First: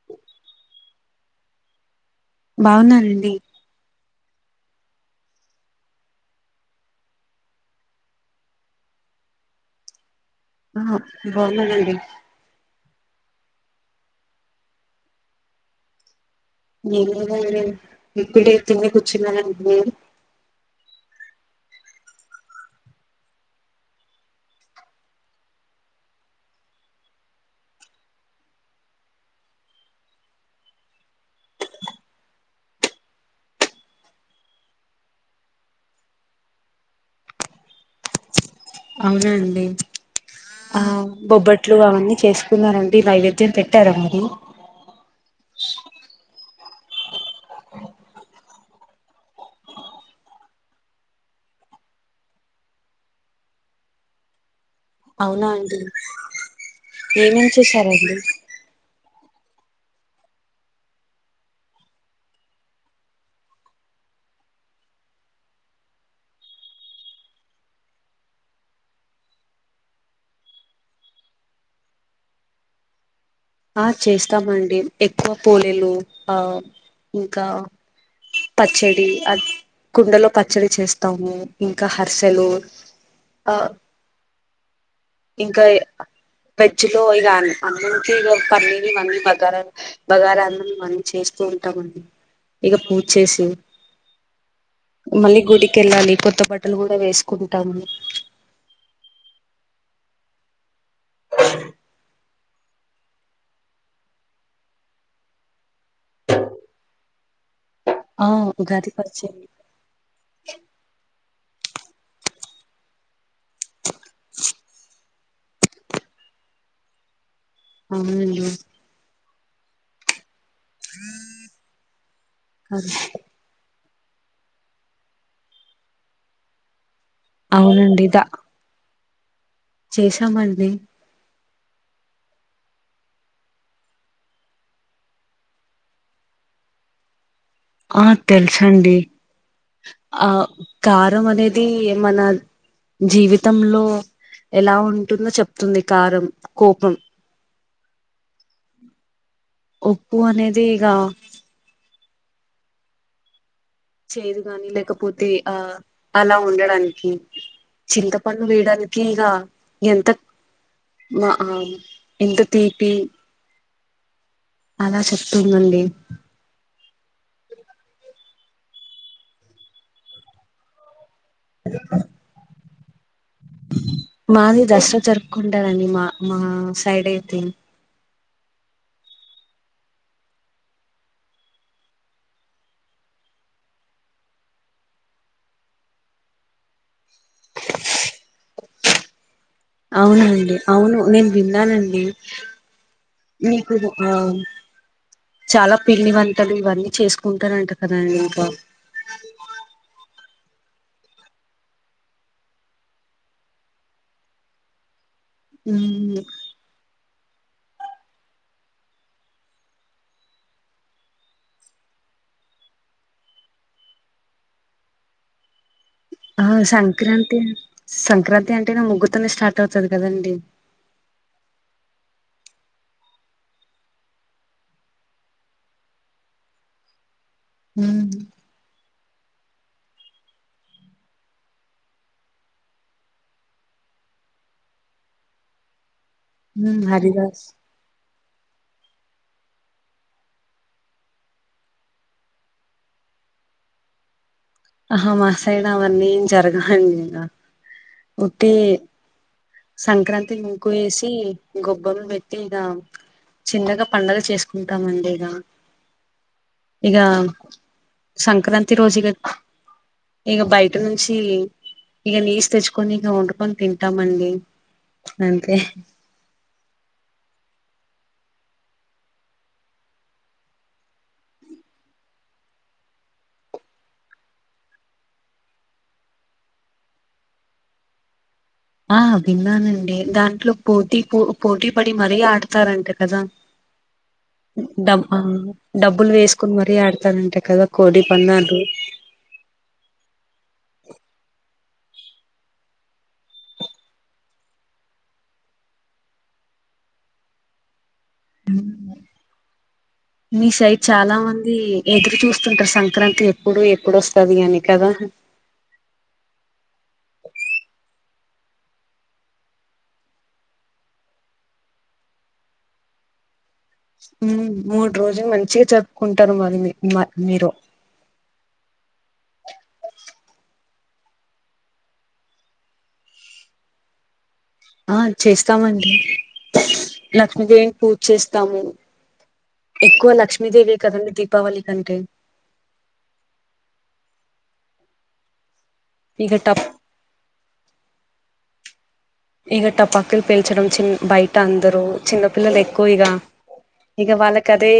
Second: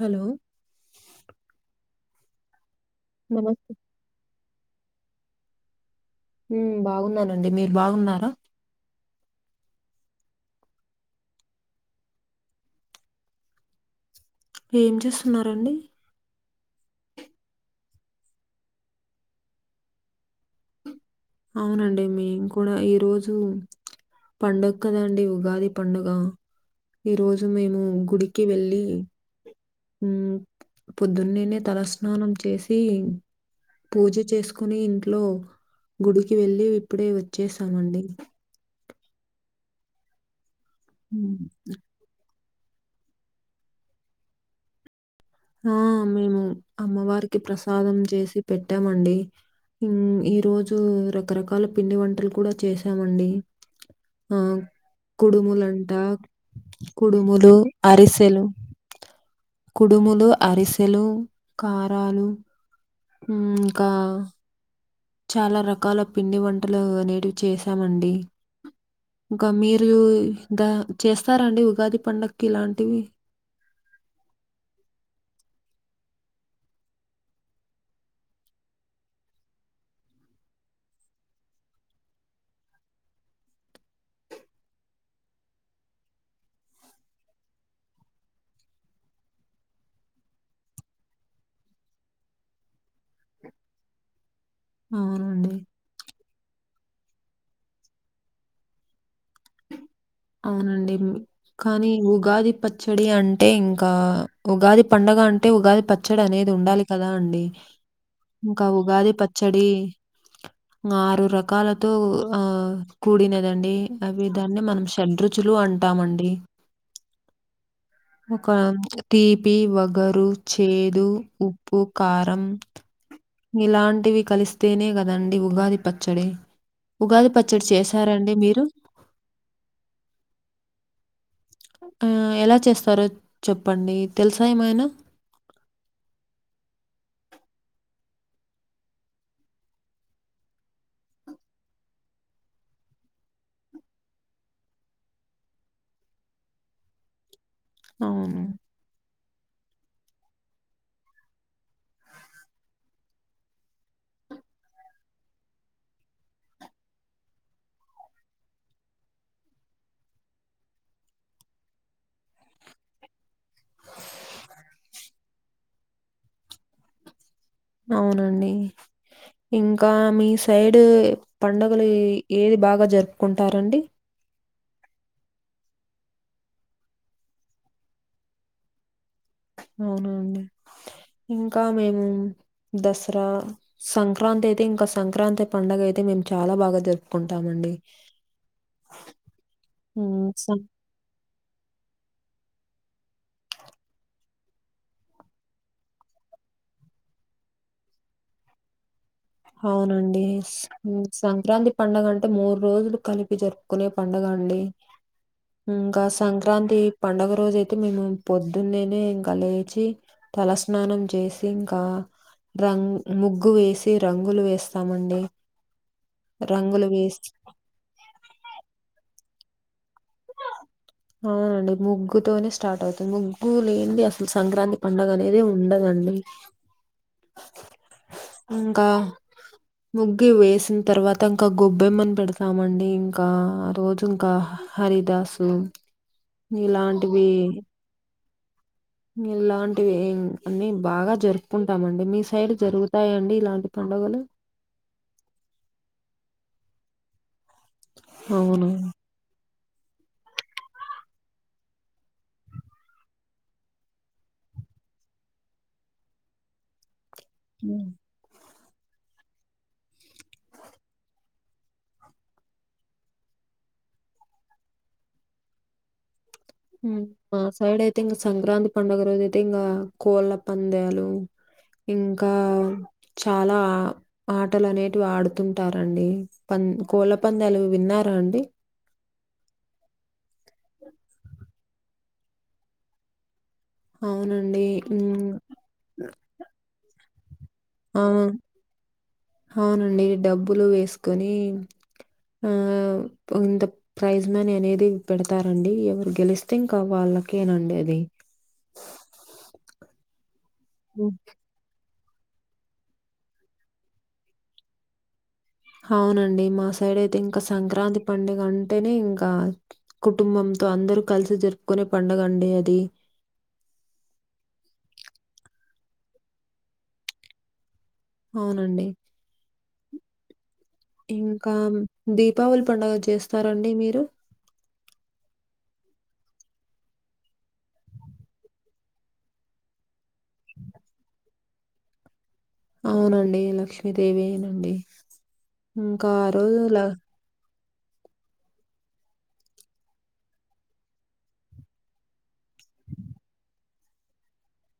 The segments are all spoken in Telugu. హలో బాగున్నా నమస్తే ఉమ్మ్ బాగున్నానండి మీరు బాగున్నారా ఆ బాగున్నానండి ఏం చేస్తున్నారండి నేను కూడా [inaudible] ఇప్పుడే తిని కూర్చున్నానండి మీరు అవునండి మేం కూడా ఈ రోజు పండుగ కదా అండి ఉగాది పండుగ ఈరోజు మేము గుడికి వెళ్ళి ఉమ్ పొద్దున్నేనే తలస్నానం చేసి పూజ చేసుకొని ఇంట్లో గుడికి వెళ్ళి ఇప్పుడే వచ్చేసామండి అవునండి ఆ ఉమ్. బొబ్బట్లు అవన్నీ చేస్ కున్నారా అండి డి నైవేద్యం పెట్టారా మరి ఆ మేము అమ్మవారికి ప్రసాదం చేసి పెట్టామండి ఈ రోజు రకరకాల పిండి వంటలు కూడా చేసామండి ఆ అవునా అండి కుడుములంట ఏమేం కుడుములు చేశారండి అరిసెలు కుడుములు అరిసెలు కారాలు ఉమ్ ఇంకా చాలా రకాల పిండి వంటలు అనేటివి చేశామండి ఇంకా మీరు ద చేస్తారా అండి ఉగాది పండక్కి ఇలాంటివి ఆ చేస్తామండి ఎక్కువ పోలెలు ఆ ఇంకా పచ్చడి కుండలో పచ్చడి చేస్తాము ఇంకా హర్సెలు ఆ ఇంకా పెచ్చిలో ఇగ [inaudible] ఇగ పన్నీని ఇమన్నీ బగారాలు బాగారా అన్నం మనం చేస్తూ ఉంటామండి ఇగ పూజ చేసి మళ్ళీ అవునండి గుడికెళ్ళాలి కొత్త బట్టలు కూడా వేసుకుంటాము అవునండి మ్ కానీ ఉగాది ప చ్చడి అంటే ఇంకా ఉగాది పండగ అంటే ఉగాది పచ్చడి అనేది ఉండాలి కదా అండి ఇంకా ఉగాది పచ్చడి ఆరు రకాలతో ఆ కూడినదండి అవి దాన్ని మనం [inaudible] షడ్ రుచులు అంటామండి అవునండి ఒక తీపి వగరు చేదు ఉప్పు కారం [unintelligible] ఇలాంటివి కలిస్తేనే కదండి ఉగాది పచ్చడి ఉగాది పచ్చడి అవునండి చేశారా అండి మీరు చేశాం అండి ఆ ఎలా చేస్తారో చెప్పండి తెలుసా ఏమైనా ఆ తెలుసండి జీవితంలో ఎలా ఉంటుందో చెప్తుంది కారం కోపం అవును ఉప్పు అనేది ఇగ చేదు గానీ లేకపోతే ఆ అలా ఉండడానికి చింతపంపడు వేయడానికి ఇగ ఎంత మా ఆం ఎంత తీపి అలా చెప్తుందండి అవునండి ఇంకా మీ సైడు పండగలు ఏది బాగా జరుపుకుంటారండి మాది దసరా జరుపుకుంటారండి మా మా సైడ్ అయితే అవునా అండి ఇంకా మేము దసరా సంక్రాంతి అయితే ఇంక సంక్రాంతి పండుగ అయితే మేము చాలా బాగా జరుపుకుంటాం అండి ఉమ్, అవునండి సం- అవును నేను విన్నానండి మీకు ఆ చాలా పిండి వంటలు ఇవన్నీ చేసుకుంటారంట కదండి ఇంకా అవునండి సంక్రాంతి పండుగ అంటే మూడు రోజులు కలిపి జరుపుకునే పండుగ అండి ఇంకా సం ఉమ్ సంక్రాంతి పండుగ రోజు అయితే మేము పొద్దున్నేనే ఇంక లేచి తలస్నానం చేసి ఇంకా రంగ్ ముగ్గు వేసి రంగులు వేస్తామండి ఆ రంగులు వేసి సంక్రాంతి సంక్రాంతి అంటేనే ముగ్గుతోనే స్టార్ట్ అవుతది కదండి అవునండి ముగ్గుతోనే స్టార్ట్ అవుతుంది ముగ్గు లేంది అసలు సంక్రాంతి పండుగ అనేదే ఉండదండి మ్ ఇంకా ముగ్గు వేసిన్ తర్వాత ఇంకా గొబ్బెమ్మని పెడతామండి ఇంకా ఆ రోజు ఇంకా హరిదాసు ఉమ్ ఇలాంటివి హరిదాస్ ఇలాంటివి అన్ని బాగా జరుపుకుంటామండి మీ సైడ్ జరుగుతాయండి ఇలాంటి పండుగలు అహా మా సైడ్ అవన్నీ ఏం జరగవండి ఇంగా అవును సంక్రాంతి ముగ్గు ఏసి గొబ్బెం పెట్టి ఇగా చిన్నగా పండగ చేసుకుంటామండి ఇగా ఇగా సంక్రాంతి రోజు ఇగ ఇగ బయట నుంచి ఇగ నీస్ తెచ్చుకొని ఇగ వండుకొని తింటామండి అంతే మా సైడ్ అయితే ఇంగ సంక్రాంతి పండుగ రోజైతే ఇంగా కోళ్ళ పందాలు ఇంకా చాలా ఆటలు అనేటివి ఆడుతుంటారండి పం కోళ్ళ పంద్యాలు విన్నారా అండి ఆ విన్నానండి దాంట్లో పోటీ పో పోటీ పడి మరీ ఆడతారంట కదా అవునండి డబ్ ఆ, మ్ డబ్బులు వేసుకుని మరీ ఆడతరంట కదా ఆ, కోడి పంద్యాలు అవునండి డబ్బులు వేసుకొని ఆ కొంత ప్రైజ్ మనీ అనేది పెడతారండి ఎవరు గెలిస్తే ఇంక వాళ్ళకేనండి అది మీ సైడ్ చాలా మంది ఎదురు చూస్తుంటరు సంక్రాంతి ఎప్పుడు ఎప్పుడొస్తాది అని కదా హావునండి మా సైడ్ అయితే ఇంకా సంక్రాంతి పండుగ అంటేనే ఇంకా కుటుంబంతో అందరు కలిసి జరుపుకునే పండుగ అండి అది మ్ మూడు రోజులు మంచిగ జరుపుకుంటారు మరి మి మ మీరు అవునండి ఇంకా దీపావళి పండుగ చేస్తారండి మీరు ఆ చేస్తామండి లక్ష్మీదేవిని పూజ చేస్తాము ఎక్కువ లక్ష్మీదేవే కదండి దీపావళికి అంటే అవునండి లక్ష్మీదేవియె నండి ఇంక ఆ ఇక రోజు టప్ ల ఇగ టపాకులు పేల్చడం చిన్ బయట అందరు చిన్నపిల్లలు ఎక్కువ ఇగ ఇగ వాళ్ళకి అదే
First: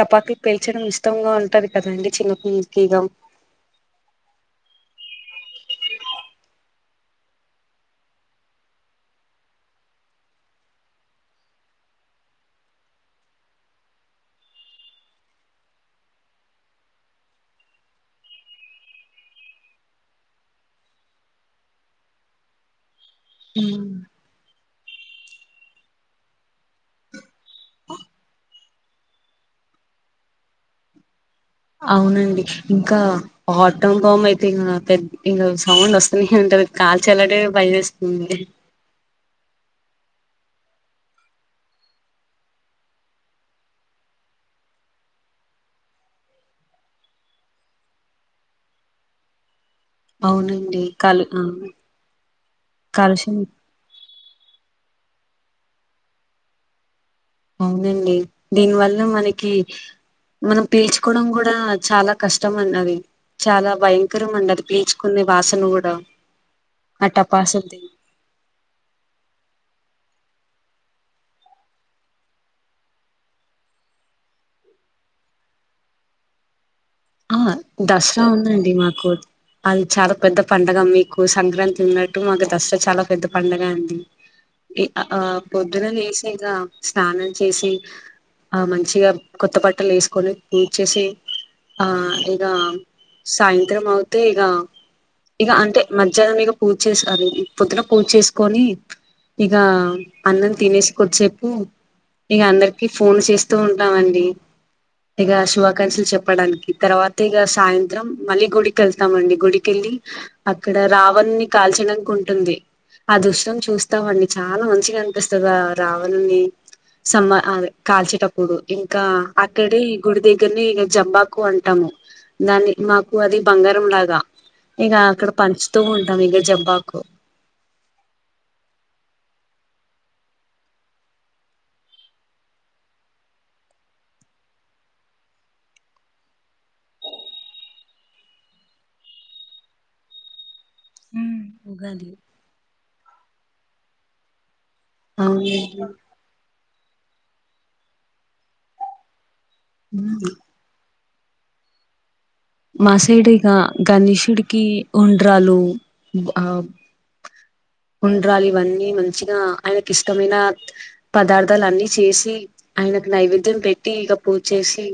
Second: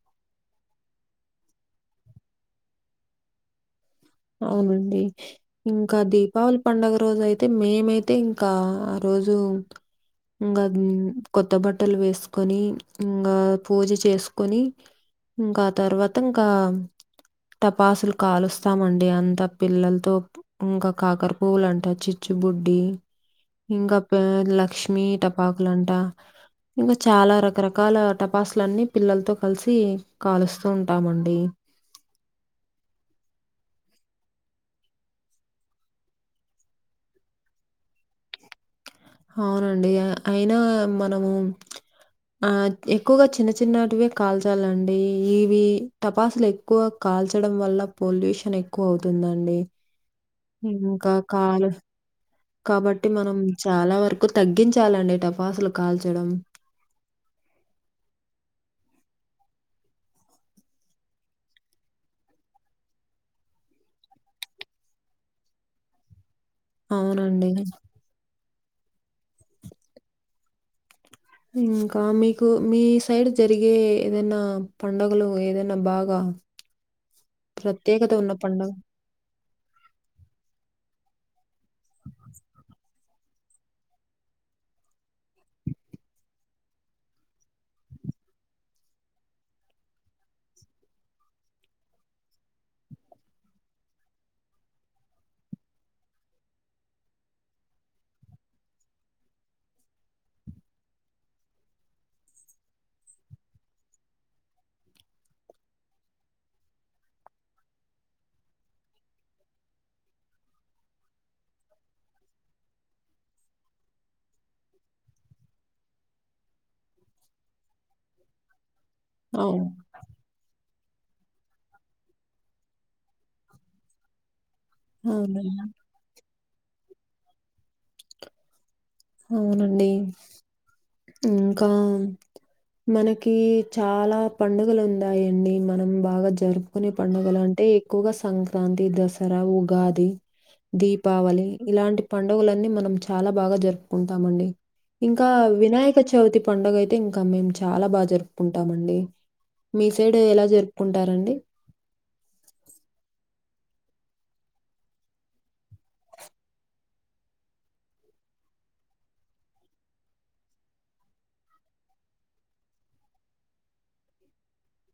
టపాకులు పేల్చడం ఇష్టంగా ఉంటది కదండి చిన్నపిల్లలకి ఇగ అవునండి ఇంక దీపావళి పండుగ రోజైతే మేమైతే ఇంకా ఆ రోజు ఇంగా కొత్త బట్టలు వేసుకొని ఇంగా పూజ చేసుకొని ఇంకా తర్వాత ఇంకా టపాసులు కాలుస్తామం డి అంత పిల్లలతో ఇంక కాకర పువ్వులు అంట చిచ్చుబుడ్డి ఇంక మ్మ్ ప లక్ష్మి టపాకులు అంటా ఇంగ చాలా రకరకాల టపాసులన్నీ పిల్లలతో కలిసి కాలుస్తూ ఉంటామండి అవునండి ఇంకా ఆటం బాంబ్ అయితే ఇంగా పెద్ ఇంగ సౌండ్ వస్తనే ఉంటది కాల్చలంటనే భయం ఎస్తుంది అవునండి అయినా మనము ఆ ఎక్కువగా చిన్న చిన్నాటివే కాల్చాలండి ఇవి టపాసులు ఎక్కువ కాల్చడం వల్ల పొల్యూషన్ ఎక్కువ అవుతుందండి అవునండి ఇంకా కాలు ఆ కాలం కాబట్టి కాలుష్యం మనం చాలా వరకు తగ్గించాలండి టపాసులు కాల్చడం అవునండి దీని వల్ల మనకి మనం పీల్చుకోడం కూడా చాలా కష్టం అండి అది చాలా భయంకరం అండి అది పీల్చుకునే వాసన కూడా ఆ అవునండి. టపాసుల్ది ఇంకా మీకు మీ సైడ్ జరిగే ఏదైన పండగలు ఏదైన బాగా ఆ ప్రత్యేకత దసరా ఉన్న పండగ ఉందండి మాకు అది చాలా పెద్ద పండగ మీకు సంక్రాం తున్నట్టు మాకు దసర చాలా పెద్ద పండగా అండి ఇ అ ఆ పొద్దున లేసి ఇగా స్నానం చేసి ఆ మంచిగా కొత్త బట్టలు ఎసుకొని పూజ చేసి ఆ ఇగా సాయంత్రం అవుతే ఇగా ఇగా అంటె మధ్యాహ్నం ఇగ పూజ చేస్ అది పొద్దున పూజ చేసుకొని ఇగా అన్నం తినేసి కొద్దిసేపు ఇగ అందరికి ఫోన్ చేస్తూ ఉంటామండి ఇగ శుభాకాంక్షలు చెప్ ప్పడానికి తర్వాత ఇగ సాయంత్రం మళ్ళీ గుడికి ఎళ్తామండి గుడికెళ్ళి అక్కడ రావణుణ్ణి కాల్చడానికి ఉంటుంది ఆ దృశం చూస్తామండి చాలా మంచిగా అనిపిస్తుంది రావణుణ్ణి సమ్మా అదె కాల్చేటప్పుడు ఇంకా అవును. అక్కడే ఈ గుడి దగ్గర్నె ఇగ జంబాకు అంటాము దాన్ని మాకు అది బంగారం లాగా ఇగా అక్కడ అవునండి. పంచుతూ ఉంటాం ఇగ జంబాకు అవునండి ఇంకా మనకి చాలా పండుగలు ఉన్నాయండి మనం బాగా జరు కునే పండగలు అంటే ఎక్కువగా సంక్రాంతి దసరా ఉగాది దీపావళి ఇలాంటి ఉగాది పండుగలన్నీ మనం చాలా బాగా జరుపుకుంటాం అండి ఇంకా అవునండి. వినాయక చవితి పండుగ అయితే ఇంకా మేము చాలా బాగా జరుపుకుంటామండి మీ సైడ్ ఎలా జరుపుకుంటారండి మా సైడ్ ఇగా గణేషుడికి ఉండ్రాలు ఆ ఉండ్రాలు ఇవన్నీ మంచిగా ఆయనకి ఇష్టమైనా పదార్థాలు అన్నీ చేసి ఆయనకు నైవేద్యం పెట్టి ఇగ పూజ చేసి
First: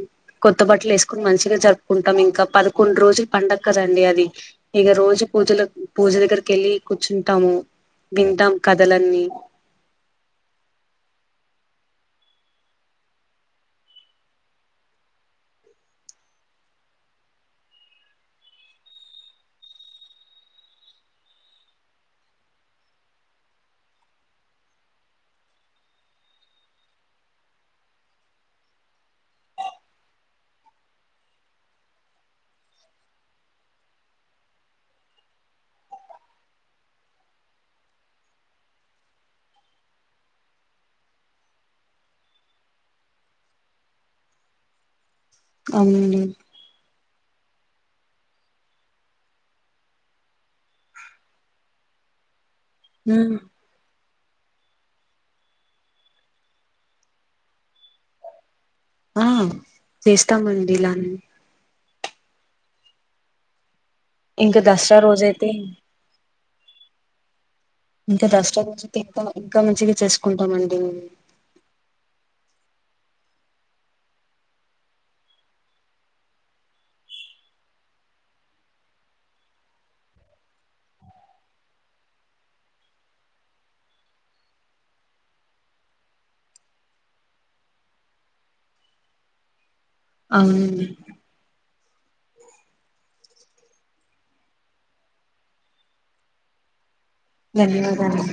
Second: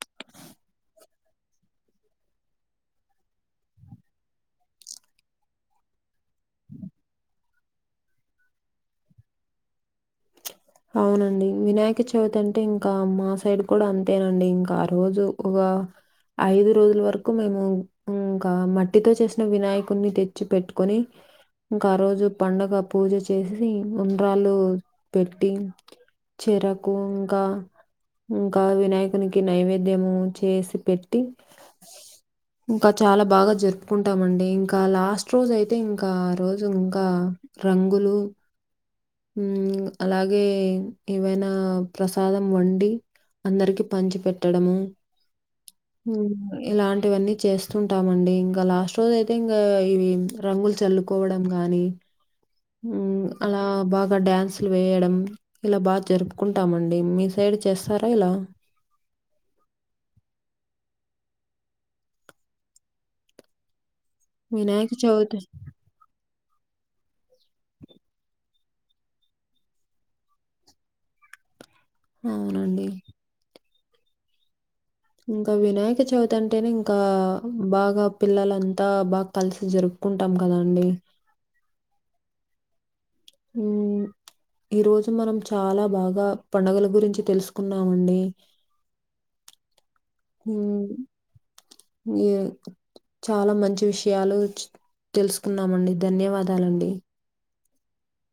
కొత్త బట్టలు ఏసుకొని మంచిగా జరుపుకుంటాం ఇంకా పదకొండు రోజులు పండగ కదండి అది ఇగ రోజు పూజలక్ పూజ దగ్గరికి ఎళ్ళి కూర్చుంటాము వింటాం కథలన్నీ అవునండి వినాయక చవితి అంటే ఇంకా మా సైడ్ కూడ అంతేనండి ఇంకా ఆ రోజు ఒకా ఐదు రోజుల వరకు మేము ఇంకా మట్టితో చేసిన వినాయకుడిని తెచ్చి పెట్టుకొని ఇంక ఆ రోజు పండగ పూజ చేసేసి ఉండ్రాలు టి చెరకు ఇంకా ఇంకా వినాయకునికి నైవేద్యము చేసి పెట్టి ఇంక చాలా బాగా జరుపుకుంటామండి ఇంకా లాస్ట్ రోజైతే ఇంకా ఆ రోజు ఇంకా రంగులు ఉమ్ అలాగే ఏవైనా ప్రసాదం వండి అందరికి పంచి పెట్టడము అవునండి ఇలాంటివన్నీ చేస్తుంటామండి ఇంకా లాస్ట్ రోజు అయితే ఇంగా ఇవి రంగుల్ చల్లు కొడం గానీ ఉ ఉమ్ అలా ఆ బాగా డ్యాన్సులు వేయడం ఇలా బాగా జరుప్కుంటామండి మీ సైడ్ చేస్తారా ఇలా ఆ చేస్తామండి ఇలా అని ఇంకా వినాయక దసరా రోజ చవితి అయితే ఇంకా దస్రా తే ఇంకా మంచిగా చేస్కుంటామండి అవునండి ఇంకా వినాయక చవితి అంటేనే ఇంకా బాగా పిల్లలంతా బా కలిసి జరుకు కుంటాం కదా అండి ఊ ఈ రోజు మనం చాలా బాగా పండుగల గురించి తెలుసుకున్నామండి. అవునండి హ్మ్. చాలా మంచి విష్యాలు తెల్సుకున్నామండి ధన్యవాదాలండి ధన్యవాదాలండి